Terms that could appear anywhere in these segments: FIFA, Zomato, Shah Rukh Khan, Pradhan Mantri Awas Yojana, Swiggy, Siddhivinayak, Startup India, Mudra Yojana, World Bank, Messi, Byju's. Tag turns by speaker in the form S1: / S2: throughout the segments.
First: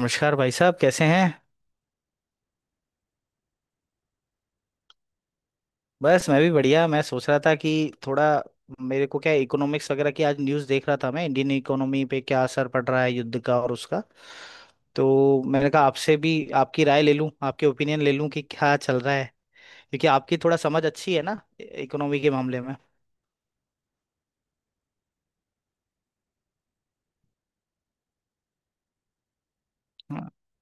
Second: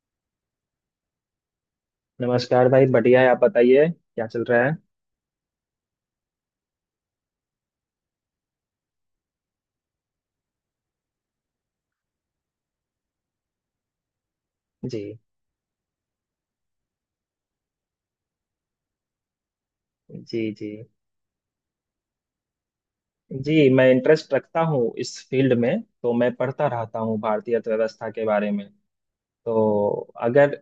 S1: नमस्कार भाई साहब, कैसे हैं?
S2: नमस्कार भाई, बढ़िया है। आप बताइए क्या चल रहा है।
S1: बस मैं भी बढ़िया। मैं सोच रहा था कि थोड़ा, मेरे को क्या, इकोनॉमिक्स वगैरह की आज न्यूज़ देख रहा था। मैं इंडियन इकोनॉमी पे क्या असर पड़ रहा है युद्ध का और उसका,
S2: जी,
S1: तो मैंने कहा आपसे भी आपकी राय ले लूं, आपके ओपिनियन ले लूं कि क्या चल रहा है, क्योंकि आपकी
S2: जी,
S1: थोड़ा
S2: जी,
S1: समझ अच्छी है ना इकोनॉमी के मामले में।
S2: जी, मैं इंटरेस्ट रखता हूँ इस फील्ड में, तो मैं पढ़ता रहता हूँ भारतीय अर्थव्यवस्था के बारे में। तो
S1: हाँ।
S2: अगर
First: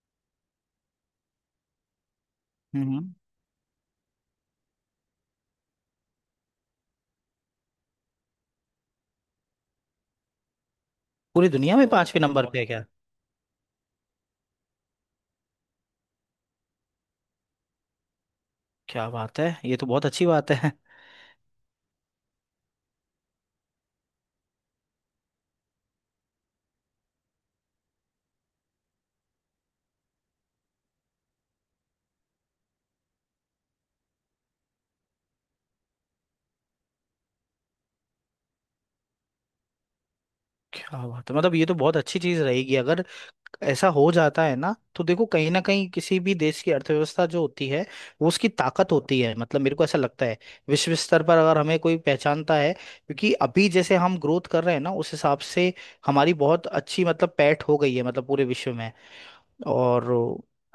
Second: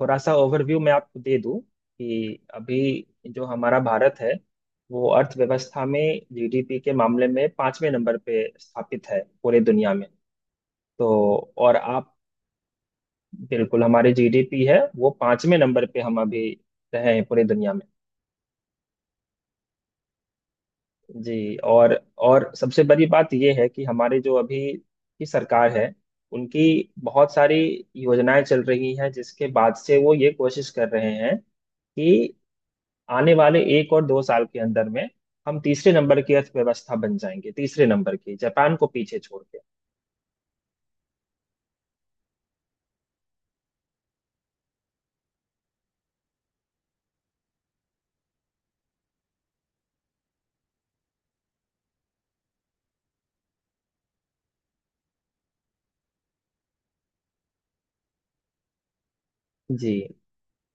S2: थोड़ा सा ओवरव्यू मैं आपको दे दूँ, कि अभी
S1: हम्म।
S2: जो हमारा भारत है, वो अर्थव्यवस्था में, जीडीपी के मामले में पांचवें नंबर पे स्थापित है पूरे दुनिया में। तो
S1: पूरी
S2: और
S1: दुनिया में
S2: आप,
S1: पांचवें नंबर पे है क्या?
S2: बिल्कुल हमारी जीडीपी है वो पांचवें नंबर पे हम अभी रहे हैं पूरी दुनिया में।
S1: क्या बात है! ये तो बहुत अच्छी बात है।
S2: जी। और सबसे बड़ी बात यह है कि हमारे जो अभी की सरकार है, उनकी बहुत सारी योजनाएं चल रही हैं जिसके बाद से वो ये कोशिश कर रहे हैं कि आने वाले एक और दो साल के अंदर में हम तीसरे नंबर की अर्थव्यवस्था बन जाएंगे, तीसरे नंबर की जापान को पीछे छोड़ के।
S1: क्या बात है! मतलब ये तो बहुत अच्छी चीज़ रहेगी अगर ऐसा हो जाता है ना। तो देखो, कहीं ना कहीं किसी भी देश की अर्थव्यवस्था जो होती है वो उसकी ताकत होती है, मतलब मेरे को ऐसा लगता है। विश्व स्तर पर अगर हमें कोई पहचानता है, क्योंकि अभी जैसे हम ग्रोथ कर रहे हैं ना उस हिसाब से हमारी बहुत अच्छी मतलब पैठ हो गई है, मतलब पूरे विश्व में।
S2: जी,
S1: और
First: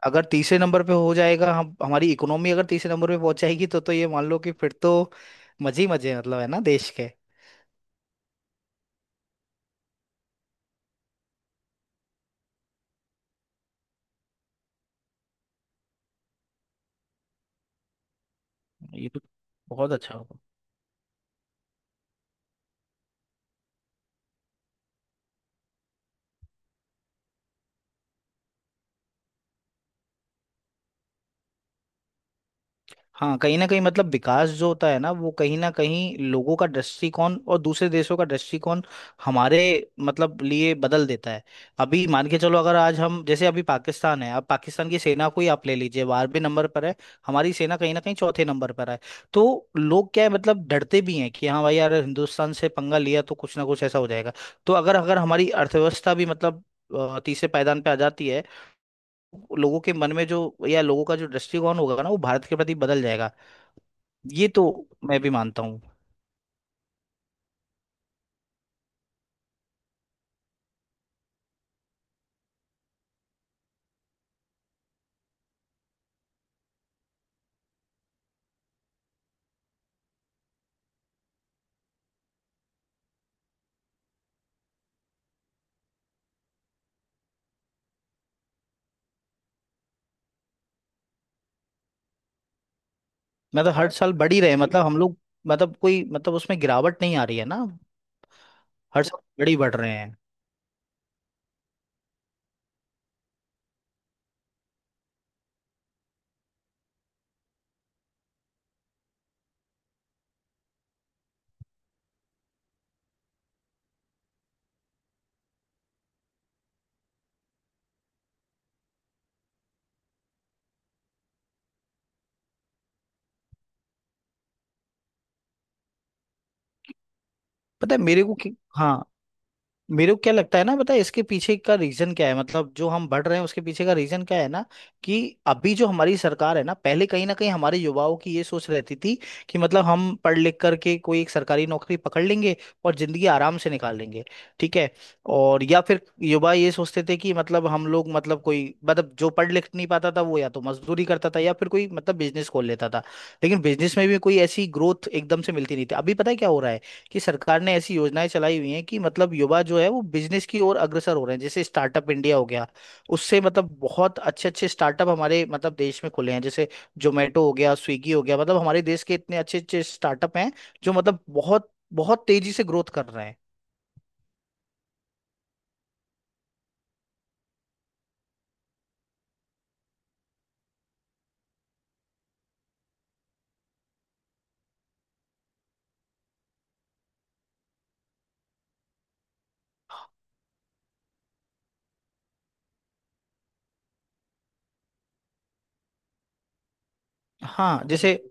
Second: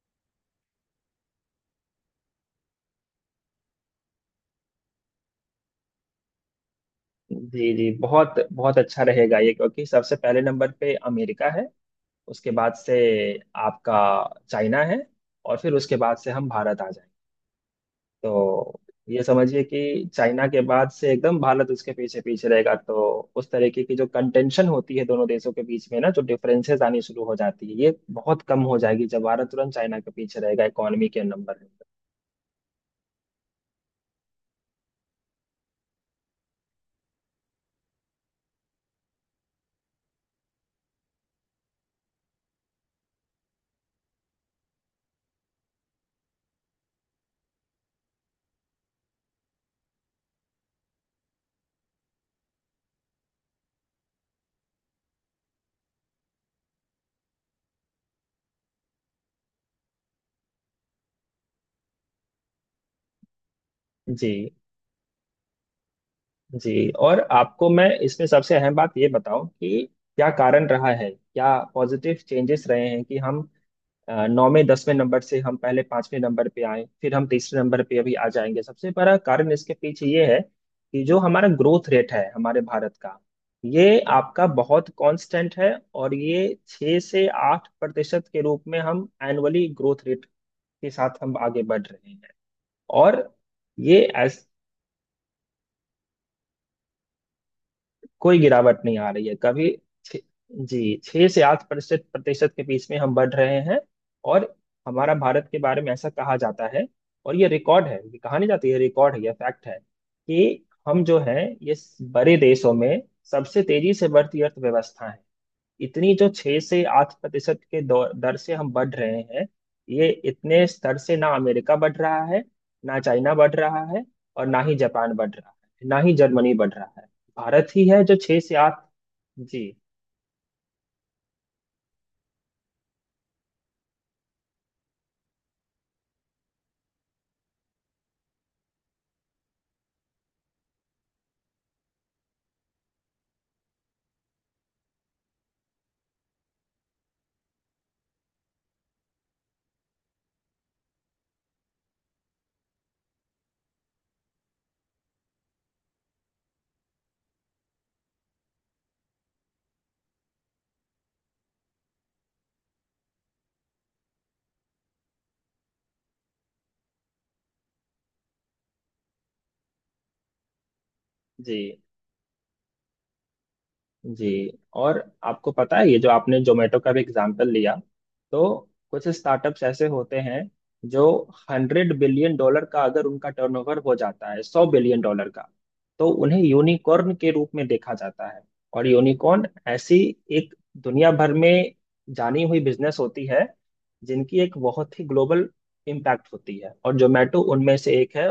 S1: अगर तीसरे नंबर पे हो जाएगा हम, हमारी इकोनॉमी अगर तीसरे नंबर पे पहुंच जाएगी तो ये मान लो कि फिर तो मजे ही मजे हैं, मतलब है ना देश के।
S2: जी, जी, बहुत बहुत अच्छा रहेगा ये, क्योंकि सबसे पहले नंबर पे अमेरिका है, उसके बाद से आपका चाइना है, और फिर उसके बाद से हम भारत आ जाएंगे। तो
S1: ये तो
S2: ये समझिए कि
S1: बहुत अच्छा होगा।
S2: चाइना के बाद से एकदम भारत उसके पीछे पीछे रहेगा, तो उस तरीके की जो कंटेंशन होती है दोनों देशों के बीच में ना, जो डिफरेंसेस आनी शुरू हो जाती है, ये बहुत कम हो जाएगी जब भारत तुरंत चाइना के पीछे रहेगा इकोनॉमी के नंबर में।
S1: हाँ, कहीं ना कहीं मतलब विकास जो होता है ना वो कहीं ना कहीं लोगों का दृष्टिकोण और दूसरे देशों का दृष्टिकोण हमारे मतलब लिए बदल देता है। अभी मान के चलो, अगर आज हम, जैसे अभी पाकिस्तान है, अब पाकिस्तान की सेना को ही आप ले लीजिए, 12वें नंबर पर है। हमारी सेना कहीं ना कहीं चौथे नंबर पर है। तो लोग क्या है, मतलब डरते भी हैं कि हाँ भाई यार, हिंदुस्तान से पंगा लिया तो कुछ ना कुछ ऐसा हो जाएगा। तो अगर अगर हमारी अर्थव्यवस्था भी मतलब तीसरे पायदान पे आ जाती है, लोगों के मन में जो, या लोगों का जो दृष्टिकोण होगा ना वो भारत के प्रति बदल जाएगा। ये
S2: जी,
S1: तो मैं भी मानता हूँ।
S2: जी, और आपको मैं इसमें सबसे अहम बात ये बताऊं कि क्या कारण रहा है, क्या पॉजिटिव चेंजेस रहे हैं कि हम नौ में 10वें नंबर से हम पहले पांचवें नंबर पे आए, फिर हम तीसरे नंबर पे अभी आ जाएंगे। सबसे बड़ा कारण इसके पीछे ये है कि जो हमारा ग्रोथ रेट है हमारे भारत का, ये आपका बहुत कांस्टेंट है, और ये 6 से 8% के रूप में हम एनुअली ग्रोथ रेट के साथ हम आगे बढ़ रहे हैं। और
S1: मतलब हर और
S2: ये
S1: साल बढ़ ही रहे हैं मतलब हम लोग, मतलब कोई मतलब उसमें गिरावट नहीं आ रही है ना?
S2: कोई गिरावट नहीं
S1: हर
S2: आ
S1: साल
S2: रही है
S1: बढ़ ही
S2: कभी।
S1: बढ़ रहे हैं।
S2: छ- जी, छह से आठ प्रतिशत प्रतिशत के बीच में हम बढ़ रहे हैं। और हमारा भारत के बारे में ऐसा कहा जाता है, और ये रिकॉर्ड है, ये कहा नहीं जाती है, रिकॉर्ड है, ये फैक्ट है कि हम जो है ये बड़े देशों में सबसे तेजी से बढ़ती अर्थव्यवस्था है। इतनी जो 6 से 8% के दर से हम बढ़ रहे हैं, ये इतने स्तर से ना अमेरिका बढ़ रहा है, ना चाइना बढ़ रहा है, और ना ही जापान बढ़ रहा है, ना ही जर्मनी बढ़ रहा है, भारत ही
S1: पता है
S2: है जो
S1: मेरे को
S2: छह से
S1: कि,
S2: आठ।
S1: हाँ।
S2: जी,
S1: मेरे को क्या लगता है ना, पता है इसके पीछे का रीजन क्या है, मतलब जो हम बढ़ रहे हैं उसके पीछे का रीजन क्या है ना, कि अभी जो हमारी सरकार है ना, पहले कहीं ना कहीं हमारे युवाओं की ये सोच रहती थी कि मतलब हम पढ़ लिख करके कोई एक सरकारी नौकरी पकड़ लेंगे और जिंदगी आराम से निकाल लेंगे। ठीक है? और या फिर युवा ये सोचते थे कि मतलब हम लोग, मतलब कोई मतलब जो पढ़ लिख नहीं पाता था वो या तो मजदूरी करता था या फिर कोई मतलब बिजनेस खोल लेता था। लेकिन बिजनेस में भी कोई ऐसी ग्रोथ एकदम से मिलती नहीं थी। अभी पता है क्या हो रहा है, कि सरकार ने ऐसी योजनाएं चलाई हुई हैं कि मतलब युवा जो है वो बिजनेस की ओर अग्रसर हो रहे हैं, जैसे स्टार्टअप इंडिया हो गया। उससे मतलब बहुत अच्छे अच्छे स्टार्टअप हमारे मतलब देश में खुले हैं, जैसे जोमेटो हो गया, स्विगी हो गया। मतलब हमारे देश के इतने अच्छे अच्छे स्टार्टअप हैं जो मतलब
S2: जी,
S1: बहुत बहुत तेजी से ग्रोथ कर रहे हैं।
S2: जी, और आपको पता है ये जो आपने जोमेटो का भी एग्जाम्पल लिया, तो कुछ स्टार्टअप्स ऐसे होते हैं जो हंड्रेड बिलियन डॉलर का अगर उनका टर्नओवर हो जाता है, सौ बिलियन डॉलर का, तो उन्हें यूनिकॉर्न के रूप में देखा जाता है। और यूनिकॉर्न ऐसी एक दुनिया भर में जानी हुई बिजनेस होती है जिनकी एक बहुत ही ग्लोबल इम्पैक्ट होती है, और जोमेटो उनमें
S1: हाँ,
S2: से
S1: जैसे
S2: एक है।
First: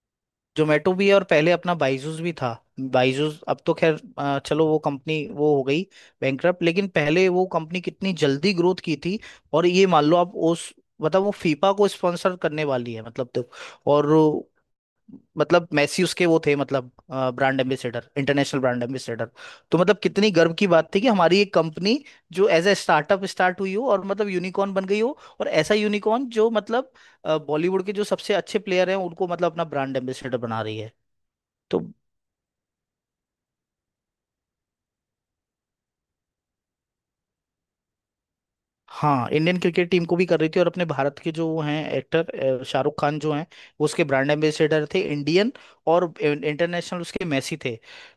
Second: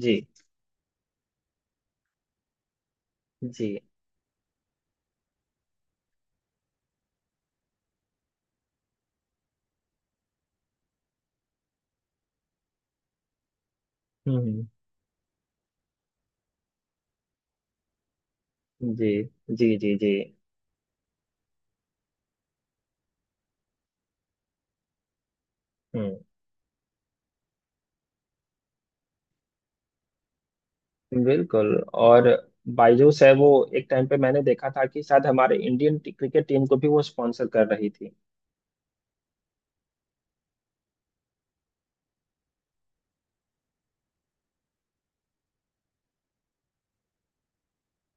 S2: जी,
S1: जोमेटो भी है और पहले अपना बाइजूस भी था। बाइजूस अब
S2: जी।
S1: तो खैर, चलो वो कंपनी वो हो गई बैंकरप्ट, लेकिन पहले वो कंपनी कितनी जल्दी ग्रोथ की थी। और ये मान लो आप उस, मतलब वो फीफा को स्पॉन्सर करने वाली है मतलब तो। और
S2: हम्म।
S1: मतलब मैसी उसके वो थे मतलब ब्रांड एम्बेसडर, इंटरनेशनल ब्रांड
S2: जी,
S1: एम्बेसडर।
S2: जी,
S1: तो
S2: जी,
S1: मतलब
S2: जी,
S1: कितनी गर्व की बात थी कि हमारी एक कंपनी जो एज ए स्टार्टअप स्टार्ट हुई हो और मतलब यूनिकॉर्न बन गई हो, और ऐसा
S2: जी,
S1: यूनिकॉर्न जो मतलब बॉलीवुड के जो सबसे अच्छे प्लेयर हैं उनको मतलब अपना ब्रांड एम्बेसडर बना रही है।
S2: बिल्कुल।
S1: तो
S2: और बायजूस है, वो एक टाइम पे मैंने देखा था कि शायद हमारे इंडियन क्रिकेट टीम को भी वो स्पॉन्सर कर रही थी।
S1: हाँ, इंडियन क्रिकेट टीम को भी कर रही थी, और अपने भारत के जो वो हैं एक्टर शाहरुख खान जो हैं, वो उसके ब्रांड एम्बेसडर थे इंडियन, और इंटरनेशनल उसके मेसी थे।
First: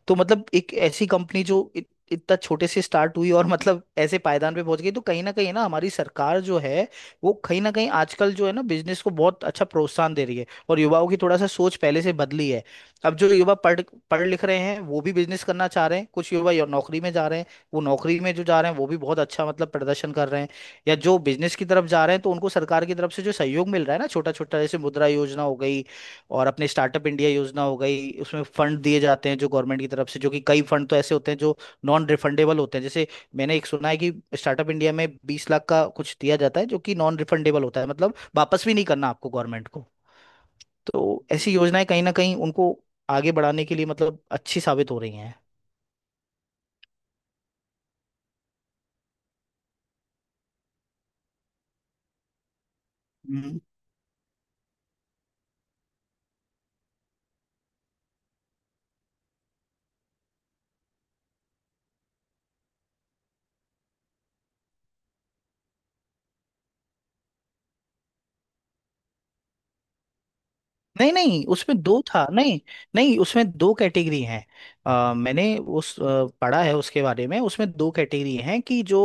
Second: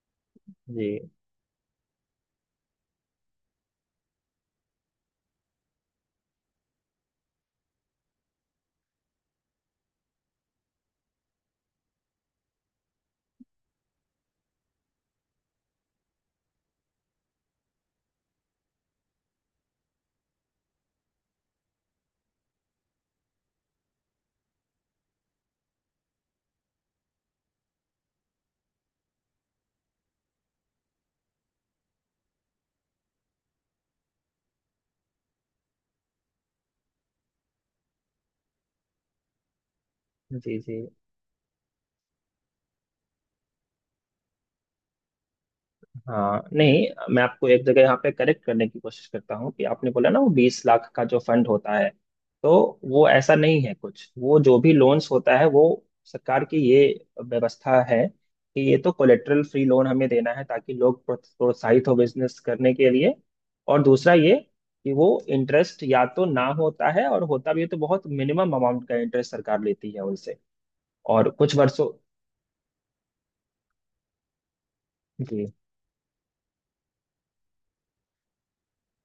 S1: तो मतलब एक
S2: जी,
S1: ऐसी कंपनी जो इतना छोटे से स्टार्ट हुई और मतलब ऐसे पायदान पे पहुंच गई, तो कहीं ना हमारी सरकार जो है वो कहीं ना कहीं आजकल जो है ना बिजनेस को बहुत अच्छा प्रोत्साहन दे रही है और युवाओं की थोड़ा सा सोच पहले से बदली है। अब जो युवा पढ़ पढ़ लिख रहे हैं वो भी बिजनेस करना चाह रहे हैं, कुछ युवा नौकरी में जा रहे हैं। वो नौकरी में जो जा रहे हैं वो भी बहुत अच्छा मतलब प्रदर्शन कर रहे हैं, या जो बिजनेस की तरफ जा रहे हैं तो उनको सरकार की तरफ से जो सहयोग मिल रहा है ना, छोटा छोटा, जैसे मुद्रा योजना हो गई, और अपने स्टार्टअप इंडिया योजना हो गई, उसमें फंड दिए जाते हैं जो गवर्नमेंट की तरफ से, जो कि कई फंड तो ऐसे होते हैं जो नॉन रिफंडेबल होते हैं। जैसे मैंने एक सुना है कि स्टार्टअप इंडिया में 20 लाख का कुछ दिया जाता है जो कि नॉन रिफंडेबल होता है, मतलब वापस भी नहीं करना आपको गवर्नमेंट को।
S2: जी, जी,
S1: तो ऐसी योजनाएं कहीं ना कहीं उनको आगे बढ़ाने के लिए मतलब अच्छी साबित हो रही हैं।
S2: हाँ, नहीं, मैं आपको एक जगह यहाँ पे करेक्ट करने की कोशिश करता हूँ कि आपने बोला ना वो 20 लाख का जो फंड होता है, तो वो ऐसा
S1: हम्म।
S2: नहीं है कुछ, वो जो भी लोन्स होता है, वो सरकार की ये व्यवस्था है कि ये तो कोलेटरल फ्री लोन हमें देना है ताकि लोग प्रोत्साहित हो बिजनेस करने के लिए। और दूसरा ये कि वो इंटरेस्ट या तो ना होता है, और होता भी है तो बहुत मिनिमम अमाउंट का इंटरेस्ट सरकार लेती है उनसे,
S1: नहीं
S2: और
S1: नहीं,
S2: कुछ
S1: उसमें
S2: वर्षों।
S1: दो था नहीं। नहीं, उसमें दो कैटेगरी हैं।
S2: जी,
S1: मैंने उस पढ़ा है उसके बारे में। उसमें दो कैटेगरी हैं, कि जो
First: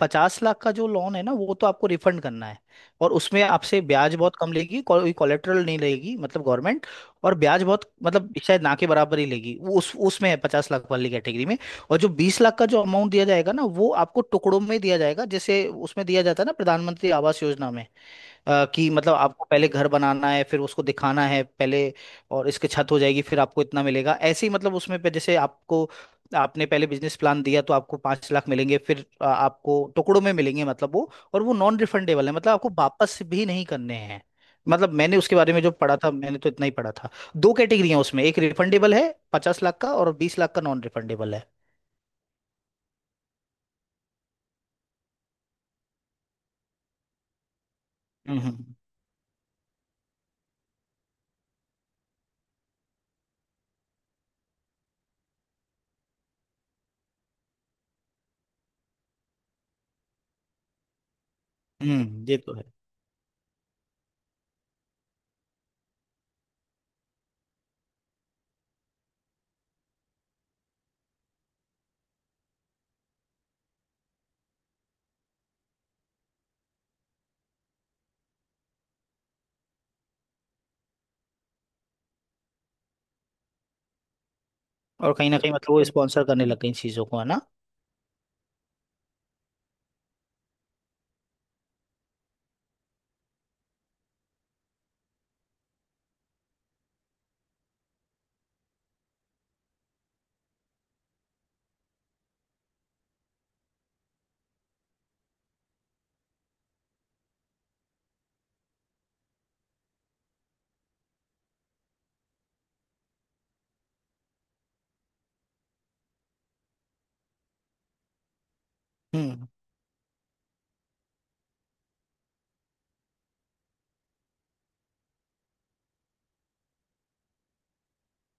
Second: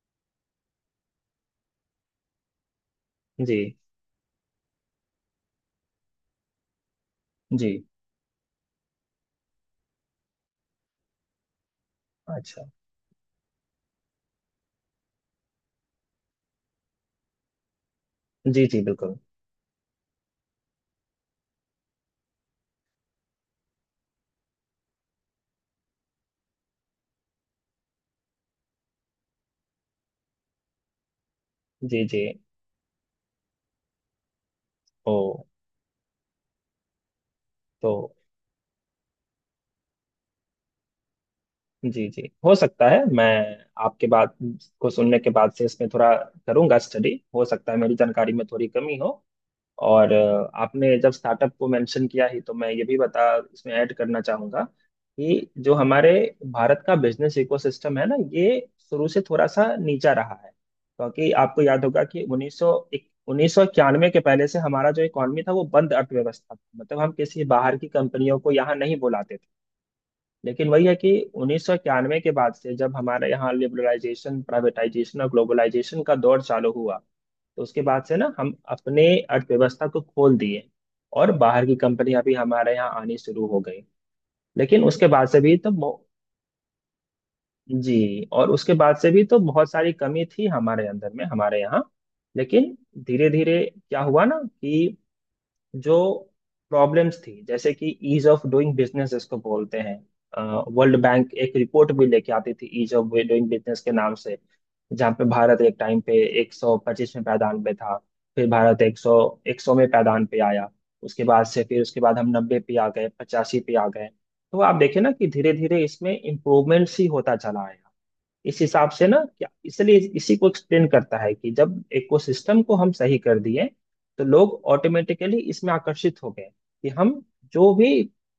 S1: 50 लाख का जो लोन है ना वो तो आपको रिफंड करना है, और उसमें
S2: जी,
S1: आपसे ब्याज बहुत कम लेगी, कोई कोलेटरल नहीं लेगी मतलब गवर्नमेंट। और ब्याज
S2: जी,
S1: बहुत मतलब शायद ना के बराबर ही लेगी वो, उस उसमें है 50 लाख वाली कैटेगरी में। और जो 20 लाख
S2: अच्छा,
S1: का जो अमाउंट दिया जाएगा ना वो आपको टुकड़ों में दिया जाएगा, जैसे उसमें दिया जाता है ना प्रधानमंत्री आवास योजना में।
S2: जी, जी,
S1: कि मतलब
S2: बिल्कुल,
S1: आपको पहले घर बनाना है फिर उसको दिखाना है पहले, और इसके छत हो जाएगी फिर आपको इतना मिलेगा, ऐसे ही मतलब उसमें पे जैसे आपको, आपने पहले बिजनेस प्लान दिया तो आपको 5 लाख मिलेंगे, फिर आपको टुकड़ों में मिलेंगे, मतलब वो और वो नॉन
S2: जी, जी।
S1: रिफंडेबल है, मतलब आपको वापस भी नहीं करने हैं। मतलब
S2: ओ,
S1: मैंने उसके बारे में जो पढ़ा था, मैंने तो इतना ही पढ़ा था। दो कैटेगरी हैं
S2: तो
S1: उसमें, एक रिफंडेबल है 50 लाख का, और 20 लाख का नॉन रिफंडेबल है।
S2: जी, जी, हो सकता है मैं आपके बात को सुनने के बाद से इसमें थोड़ा करूंगा स्टडी, हो सकता है मेरी जानकारी
S1: हम्म।
S2: में थोड़ी
S1: हम्म।
S2: कमी हो। और आपने जब स्टार्टअप को मेंशन किया ही, तो मैं ये भी बता इसमें ऐड करना चाहूंगा कि जो हमारे भारत का बिजनेस इकोसिस्टम है ना, ये शुरू से थोड़ा सा नीचा रहा है, क्योंकि आपको याद होगा कि
S1: ये तो
S2: उन्नीस
S1: है।
S2: सौ उन्नीस सौ इक्यानवे के पहले से हमारा जो इकोनॉमी था, वो बंद अर्थव्यवस्था था, मतलब हम किसी बाहर की कंपनियों को यहाँ नहीं बुलाते थे। लेकिन वही है कि 1991 के बाद से जब हमारे यहाँ लिबरलाइजेशन, प्राइवेटाइजेशन और ग्लोबलाइजेशन का दौर चालू हुआ, तो उसके बाद से ना हम अपने अर्थव्यवस्था को खोल दिए, और बाहर की कंपनियां भी हमारे यहाँ आनी शुरू हो गई। लेकिन उसके
S1: और
S2: बाद
S1: कहीं ना
S2: से
S1: कहीं
S2: भी तो
S1: मतलब वो स्पॉन्सर करने लग गए इन चीजों को, है ना।
S2: जी। और उसके बाद से भी तो बहुत सारी कमी थी हमारे अंदर में हमारे यहाँ, लेकिन धीरे धीरे क्या हुआ ना कि जो प्रॉब्लम्स थी, जैसे कि ईज ऑफ डूइंग बिजनेस इसको बोलते हैं, वर्ल्ड बैंक एक रिपोर्ट भी लेके आती थी ईज ऑफ डूइंग बिजनेस के नाम से, जहाँ पे भारत एक टाइम पे 125वें पायदान पे था, फिर भारत 100वें पायदान पे आया। उसके बाद से, फिर उसके बाद हम 90 पे आ गए, 85 पे आ गए, तो आप देखें ना कि धीरे धीरे इसमें इम्प्रूवमेंट्स ही होता चला है, इस हिसाब से ना,
S1: हम्म।
S2: क्या इसलिए इसी को एक्सप्लेन करता है कि जब इकोसिस्टम को हम सही कर दिए, तो लोग ऑटोमेटिकली इसमें आकर्षित हो गए, कि हम जो भी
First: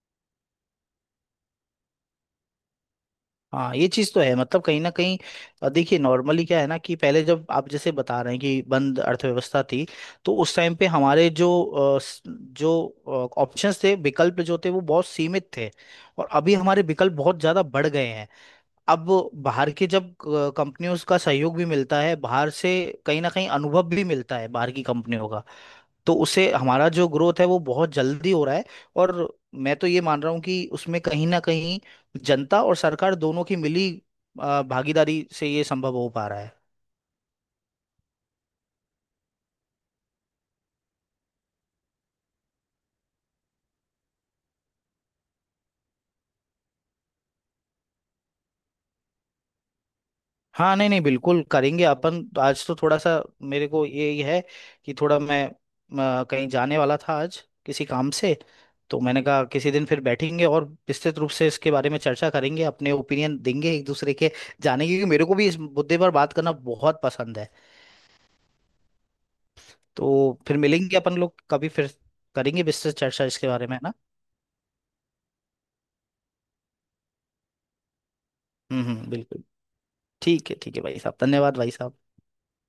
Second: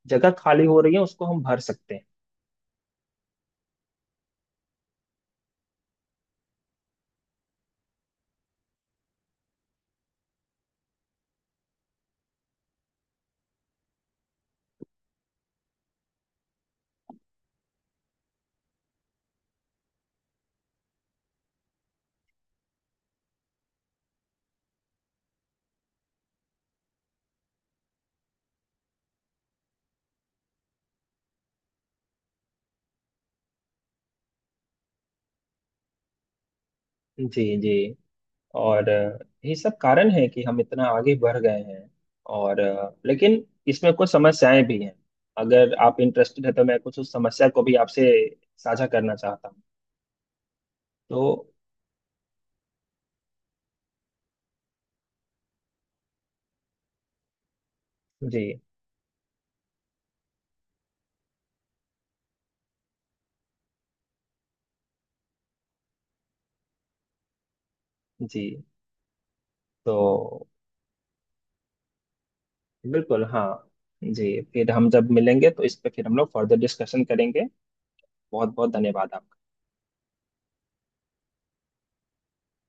S2: जगह खाली हो रही है उसको हम भर सकते हैं।
S1: हाँ, ये चीज तो है मतलब कहीं ना कहीं। देखिए नॉर्मली क्या है ना, कि पहले जब आप जैसे बता रहे हैं कि बंद अर्थव्यवस्था थी, तो उस टाइम पे हमारे जो जो ऑप्शंस थे, विकल्प जो थे वो बहुत सीमित थे। और अभी हमारे विकल्प बहुत ज्यादा बढ़ गए हैं। अब बाहर के, जब कंपनियों का सहयोग भी मिलता है बाहर से, कहीं ना कहीं अनुभव भी मिलता है बाहर की कंपनियों का, तो उससे हमारा जो ग्रोथ है वो बहुत जल्दी हो रहा है। और मैं तो ये मान रहा हूँ कि उसमें कहीं ना कहीं जनता और सरकार दोनों की मिली भागीदारी से ये संभव हो पा रहा है।
S2: जी, जी, और यही सब कारण है कि हम इतना आगे बढ़ गए हैं, और लेकिन इसमें कुछ समस्याएं भी हैं, अगर आप इंटरेस्टेड है तो मैं कुछ उस समस्या को भी आपसे साझा करना चाहता हूँ।
S1: हाँ, नहीं नहीं, बिल्कुल
S2: तो
S1: करेंगे। अपन तो आज तो थोड़ा सा, मेरे को ये ही है कि थोड़ा मैं कहीं जाने वाला था आज, किसी काम से।
S2: जी,
S1: तो मैंने कहा किसी दिन फिर बैठेंगे और विस्तृत रूप से इसके बारे में चर्चा करेंगे, अपने ओपिनियन देंगे एक दूसरे के, जानेंगे, क्योंकि मेरे को भी इस मुद्दे पर बात करना बहुत पसंद है।
S2: जी,
S1: तो
S2: तो
S1: फिर मिलेंगे अपन लोग कभी, फिर करेंगे विस्तृत
S2: बिल्कुल,
S1: चर्चा
S2: हाँ,
S1: इसके बारे में, है ना।
S2: जी, फिर हम जब मिलेंगे तो इस पे फिर हम लोग फर्दर डिस्कशन करेंगे। बहुत बहुत
S1: हम्म। हम्म।
S2: धन्यवाद आपका।
S1: बिल्कुल। ठीक है, ठीक है भाई साहब, धन्यवाद भाई साहब।